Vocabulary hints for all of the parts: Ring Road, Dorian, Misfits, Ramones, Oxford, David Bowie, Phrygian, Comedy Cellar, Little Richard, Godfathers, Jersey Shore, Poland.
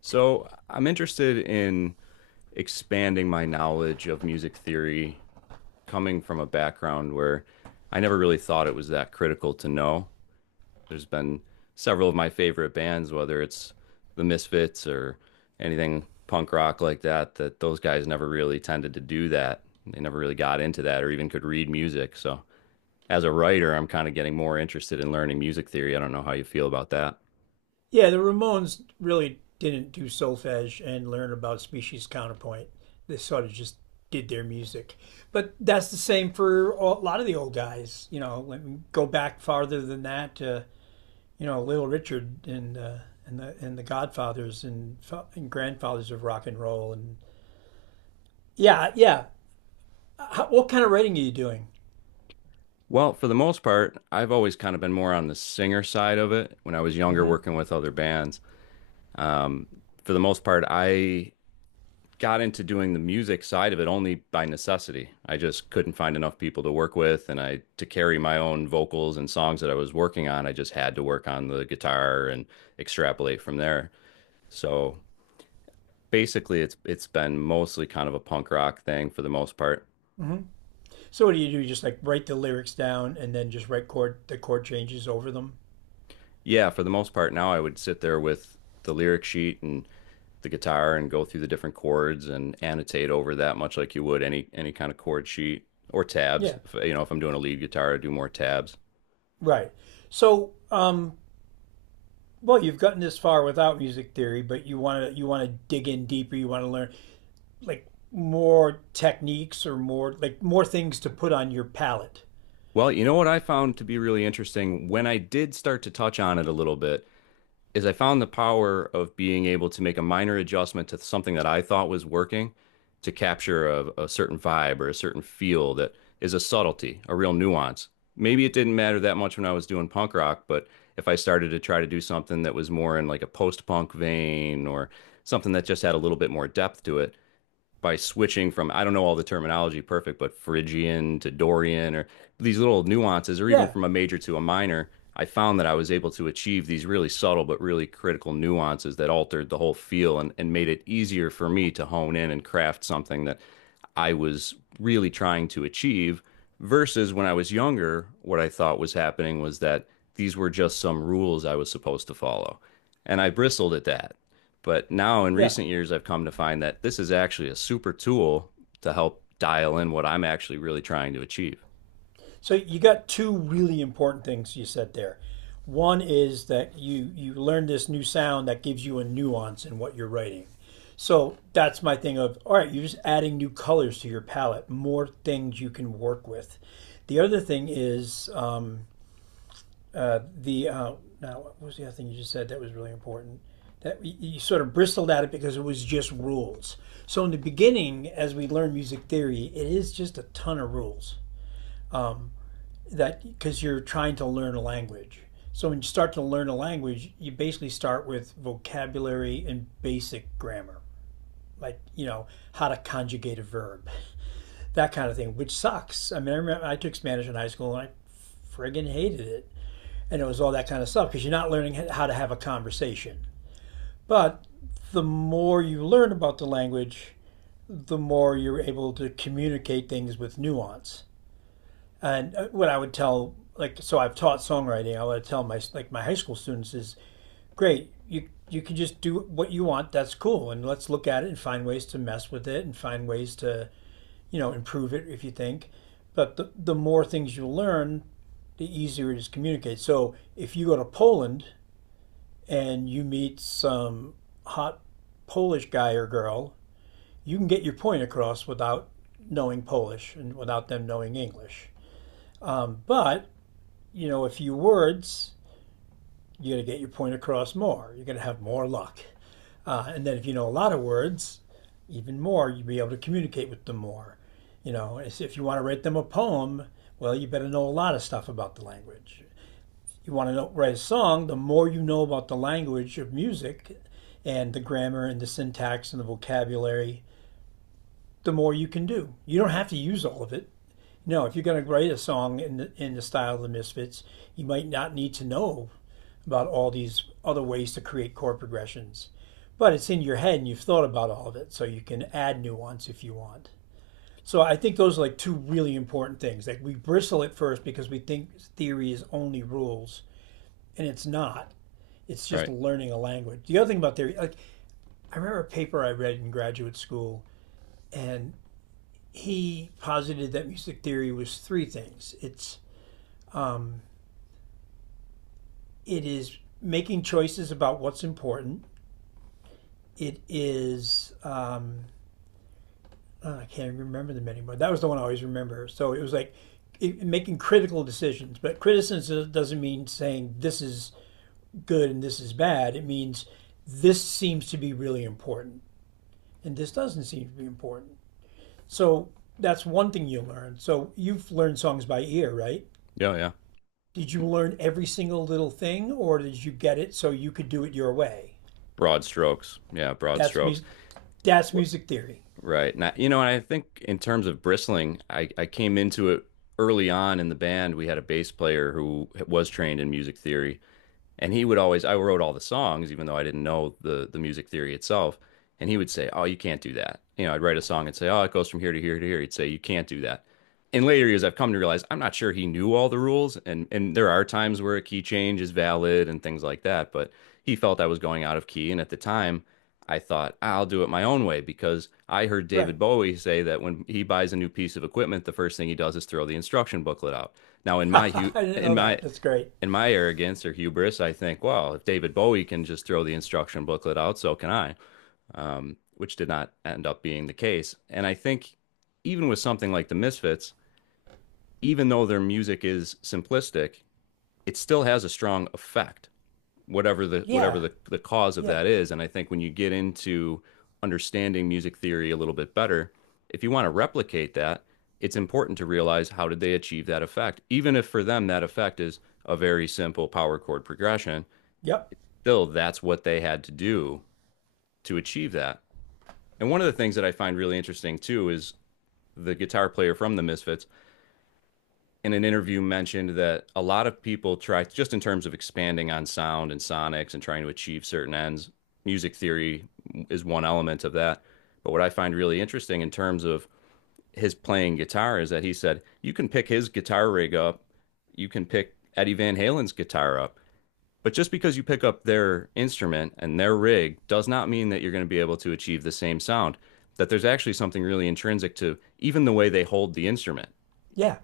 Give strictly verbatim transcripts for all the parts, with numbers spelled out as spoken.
So I'm interested in expanding my knowledge of music theory, coming from a background where I never really thought it was that critical to know. There's been several of my favorite bands, whether it's the Misfits or anything punk rock like that, that those guys never really tended to do that. They never really got into that or even could read music. So as a writer, I'm kind of getting more interested in learning music theory. I don't know how you feel about that. Yeah, the Ramones really didn't do solfege and learn about species counterpoint. They sort of just did their music. But that's the same for a lot of the old guys. You know, let me go back farther than that to, you know, Little Richard and, uh, and, the, and the Godfathers and, and grandfathers of rock and roll. And yeah, yeah. How, what kind of writing are you doing? Well, for the most part, I've always kind of been more on the singer side of it when I was younger Mm-hmm. working with other bands. Um, for the most part, I got into doing the music side of it only by necessity. I just couldn't find enough people to work with, and I to carry my own vocals and songs that I was working on, I just had to work on the guitar and extrapolate from there. So basically, it's it's been mostly kind of a punk rock thing for the most part. Mm-hmm. So what do you do? You just like write the lyrics down and then just write chord the chord changes over them. Yeah, for the most part now I would sit there with the lyric sheet and the guitar and go through the different chords and annotate over that much like you would any any kind of chord sheet or tabs. Yeah. If, you know, if I'm doing a lead guitar, I do more tabs. Right. So, um, well, you've gotten this far without music theory, but you want to you want to dig in deeper. You want to learn like more techniques or more like more things to put on your palette. Well, you know what I found to be really interesting when I did start to touch on it a little bit is I found the power of being able to make a minor adjustment to something that I thought was working to capture a, a certain vibe or a certain feel that is a subtlety, a real nuance. Maybe it didn't matter that much when I was doing punk rock, but if I started to try to do something that was more in like a post-punk vein or something that just had a little bit more depth to it, by switching from I don't know all the terminology perfect, but Phrygian to Dorian or these little nuances, or even Yeah, from a major to a minor, I found that I was able to achieve these really subtle but really critical nuances that altered the whole feel and, and made it easier for me to hone in and craft something that I was really trying to achieve. Versus when I was younger, what I thought was happening was that these were just some rules I was supposed to follow. And I bristled at that, but now in yeah. recent years, I've come to find that this is actually a super tool to help dial in what I'm actually really trying to achieve. So you got two really important things you said there. One is that you you learn this new sound that gives you a nuance in what you're writing. So that's my thing of all right, you're just adding new colors to your palette, more things you can work with. The other thing is um, Uh, the uh, now what was the other thing you just said that was really important? That you sort of bristled at it because it was just rules. So in the beginning, as we learn music theory, it is just a ton of rules that because you're trying to learn a language. So when you start to learn a language, you basically start with vocabulary and basic grammar, like you know how to conjugate a verb, that kind of thing, which sucks. I mean, I remember I took Spanish in high school and I friggin' hated it. And it was all that kind of stuff because you're not learning how to have a conversation. But the more you learn about the language, the more you're able to communicate things with nuance. And uh, what I would tell, like, so I've taught songwriting. I would tell my like my high school students is great. You you can just do what you want. That's cool. And let's look at it and find ways to mess with it and find ways to you know improve it if you think. But the the more things you learn, the easier it is to communicate. So if you go to Poland and you meet some hot Polish guy or girl, you can get your point across without knowing Polish and without them knowing English. But, you know, a few words, you're going to get your point across more. You're going to have more luck. Uh, and then if you know a lot of words, even more, you'll be able to communicate with them more. You know, if if you want to write them a poem, well, you better know a lot of stuff about the language. You want to write a song, the more you know about the language of music and the grammar and the syntax and the vocabulary, the more you can do. You don't have to use all of it. No, if you're going to write a song in the, in the style of the Misfits, you might not need to know about all these other ways to create chord progressions. But it's in your head and you've thought about all of it, so you can add nuance if you want. So I think those are like two really important things. Like we bristle at first because we think theory is only rules, and it's not. It's just Right. learning a language. The other thing about theory, like I remember a paper I read in graduate school, and he posited that music theory was three things. It's um, it is making choices about what's important. It is um, oh, I can't remember them anymore. That was the one I always remember. So it was like it, making critical decisions. But criticism doesn't mean saying this is good and this is bad. It means this seems to be really important and this doesn't seem to be important. So that's one thing you learn. So you've learned songs by ear, right? Yeah. Yeah. Did you learn every single little thing, or did you get it so you could do it your way? Broad strokes. Yeah. Broad That's strokes. music. That's What? music theory, Right. Now, you know, and I think in terms of bristling, I, I came into it early on in the band. We had a bass player who was trained in music theory. And he would always, I wrote all the songs, even though I didn't know the the music theory itself. And he would say, "Oh, you can't do that." You know, I'd write a song and say, "Oh, it goes from here to here to here." He'd say, "You can't do that." In later years, I've come to realize I'm not sure he knew all the rules, and and there are times where a key change is valid and things like that. But he felt I was going out of key, and at the time, I thought I'll do it my own way because I heard right? David Bowie say that when he buys a new piece of equipment, the first thing he does is throw the instruction booklet out. Now, in my I hu- didn't in know my that. That's great. in my arrogance or hubris, I think, well, if David Bowie can just throw the instruction booklet out, so can I, um, which did not end up being the case. And I think even with something like the Misfits, even though their music is simplistic, it still has a strong effect, whatever the whatever Yeah, the, the cause of yeah, that is. And I think when you get into understanding music theory a little bit better, if you want to replicate that, it's important to realize how did they achieve that effect. Even if for them that effect is a very simple power chord progression, yep, still that's what they had to do to achieve that. And one of the things that I find really interesting too is the guitar player from the Misfits in an interview mentioned that a lot of people try just in terms of expanding on sound and sonics and trying to achieve certain ends. Music theory is one element of that. But what I find really interesting in terms of his playing guitar is that he said you can pick his guitar rig up, you can pick Eddie Van Halen's guitar up, but just because you pick up their instrument and their rig does not mean that you're going to be able to achieve the same sound. That there's actually something really intrinsic to even the way they hold the instrument, yeah.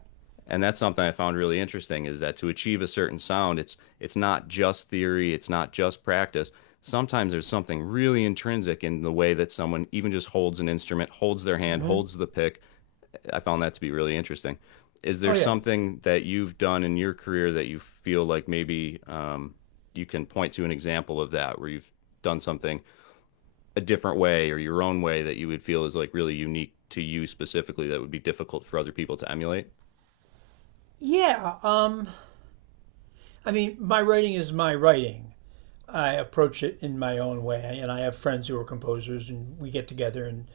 and that's something I found really interesting is that to achieve a certain sound, it's it's not just theory, it's not just practice. Sometimes there's something really intrinsic in the way that someone even just holds an instrument, holds their hand, holds the pick. I found that to be really interesting. Is Oh there yeah, something that you've done in your career that you feel like maybe um, you can point to an example of that where you've done something a different way or your own way that you would feel is like really unique to you specifically that would be difficult for other people to emulate? yeah. Um, I mean, my writing is my writing. I approach it in my own way, and I have friends who are composers, and we get together and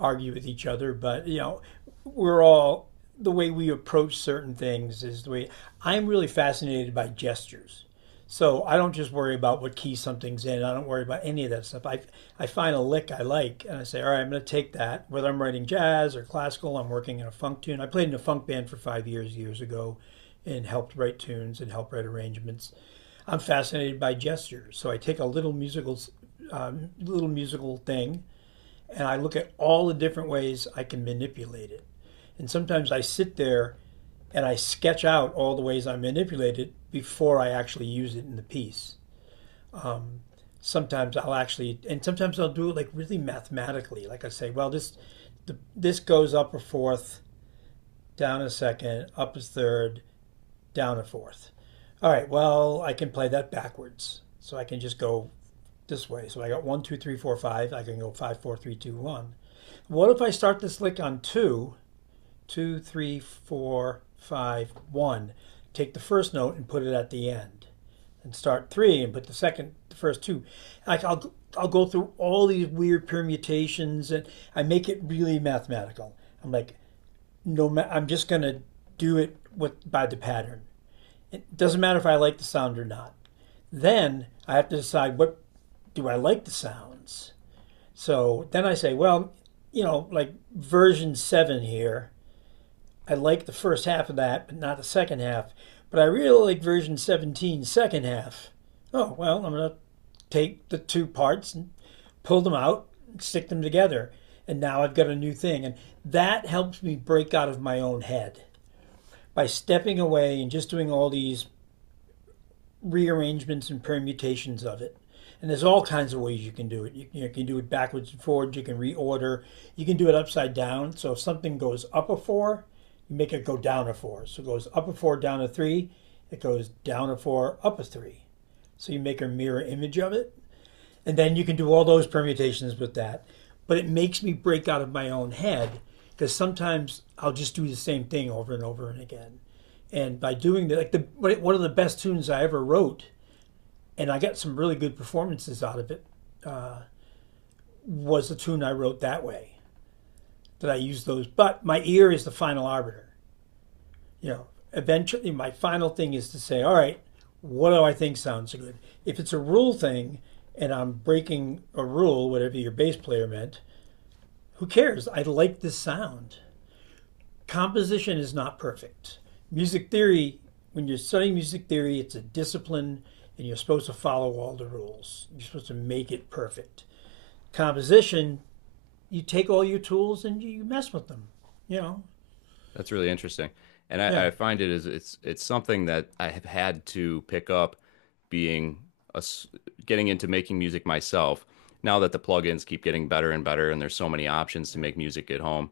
argue with each other. But you know, we're all the way we approach certain things is the way I'm really fascinated by gestures. So I don't just worry about what key something's in. I don't worry about any of that stuff. I I find a lick I like, and I say, all right, I'm going to take that. Whether I'm writing jazz or classical, I'm working in a funk tune. I played in a funk band for five years years ago, and helped write tunes and helped write arrangements. I'm fascinated by gestures, so I take a little musical, um, little musical thing, and I look at all the different ways I can manipulate it. And sometimes I sit there and I sketch out all the ways I manipulate it before I actually use it in the piece. Um, sometimes I'll actually, and sometimes I'll do it like really mathematically. Like I say, well, this, the, this goes up a fourth, down a second, up a third, down a fourth. All right, well, I can play that backwards. So I can just go this way. So I got one, two, three, four, five. I can go five, four, three, two, one. What if I start this lick on two, two, three, four, five, one? Take the first note and put it at the end, and start three and put the second, the first two. Like I'll I'll go through all these weird permutations and I make it really mathematical. I'm like, no, I'm just gonna do it with by the pattern. It doesn't matter if I like the sound or not. Then I have to decide what do I like the sounds so then I say, well, you know, like version seven here, I like the first half of that, but not the second half. But I really like version seventeen second half. Oh, well, I'm going to take the two parts and pull them out and stick them together. And now I've got a new thing. And that helps me break out of my own head by stepping away and just doing all these rearrangements and permutations of it. And there's all kinds of ways you can do it. You, you can do it backwards and forwards. You can reorder. You can do it upside down. So if something goes up a four, you make it go down a four. So it goes up a four, down a three. It goes down a four, up a three. So you make a mirror image of it. And then you can do all those permutations with that. But it makes me break out of my own head because sometimes I'll just do the same thing over and over and again. And by doing that, like the one of the best tunes I ever wrote and I got some really good performances out of it, was the tune I wrote that way, that I used those. But my ear is the final arbiter. You know, eventually my final thing is to say, all right, what do I think sounds good? If it's a rule thing and I'm breaking a rule, whatever your bass player meant, who cares? I like this sound. Composition is not perfect. Music theory, when you're studying music theory, it's a discipline and you're supposed to follow all the rules. You're supposed to make it perfect. Composition, you take all your tools and you mess with them. You know, That's really interesting. And I, yeah, I find it is it's it's something that I have had to pick up being a s getting into making music myself. Now that the plugins keep getting better and better and there's so many options to yeah, make music at home,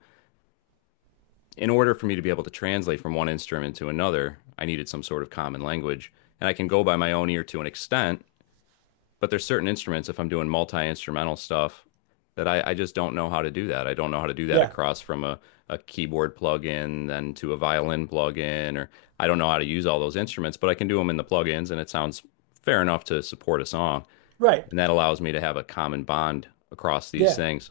in order for me to be able to translate from one instrument to another, I needed some sort of common language. And I can go by my own ear to an extent, but there's certain instruments if I'm doing multi-instrumental stuff that I, I just don't know how to do that. I don't know how to do that yeah, across from a, a keyboard plugin then to a violin plugin, or I don't know how to use all those instruments, but I can do them in the plugins and it sounds fair enough to support a song. right, And that allows me to have a common bond across these yeah. things.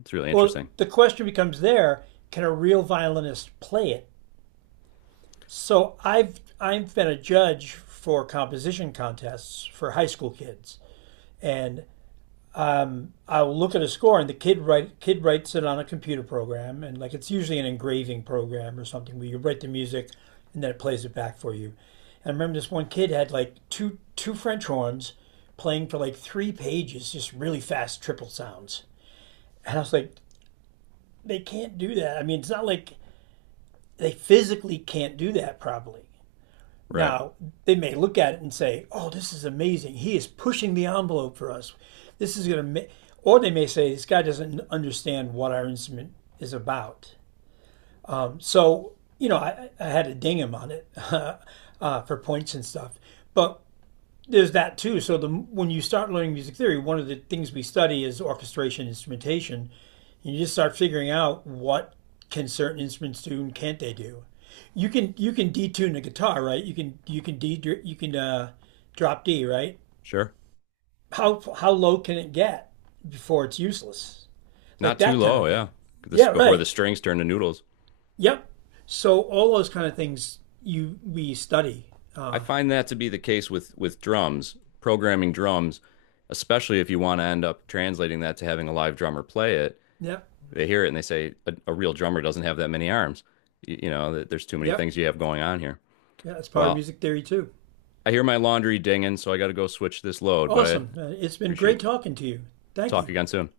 It's really Well, interesting. the question becomes there: can a real violinist play it? So I've I've been a judge for composition contests for high school kids, and um, I'll look at a score, and the kid write kid writes it on a computer program, and like it's usually an engraving program or something where you write the music, and then it plays it back for you. And I remember this one kid had like two two French horns playing for like three pages, just really fast triple sounds, and I was like, they can't do that. I mean, it's not like they physically can't do that probably, Right. now, they may look at it and say, oh, this is amazing. He is pushing the envelope for us. This is going to or they may say, this guy doesn't understand what our instrument is about. So, you know, I, I had to ding him on it uh, for points and stuff. But there's that too. So the when you start learning music theory, one of the things we study is orchestration, instrumentation. And you just start figuring out what can certain instruments do and can't they do. You can you can detune the guitar, right? You can you can de you can uh, drop D, right? Sure. How how low can it get before it's useless? Like Not too that kind low. of thing. Yeah. This Yeah, before the right. strings turn to noodles. Yep. So all those kind of things you we study. I Uh, find that to be the case with with drums, programming drums, especially if you want to end up translating that to having a live drummer play it. yep. They hear it and they say a, a real drummer doesn't have that many arms. You, you know, there's too many Yep. things you have going on here. Yeah, it's part of Well, music theory too. I hear my laundry dinging, so I got to go switch this load, but I Awesome. Uh, It's been appreciate great it. talking to you. Thank Talk you. again soon.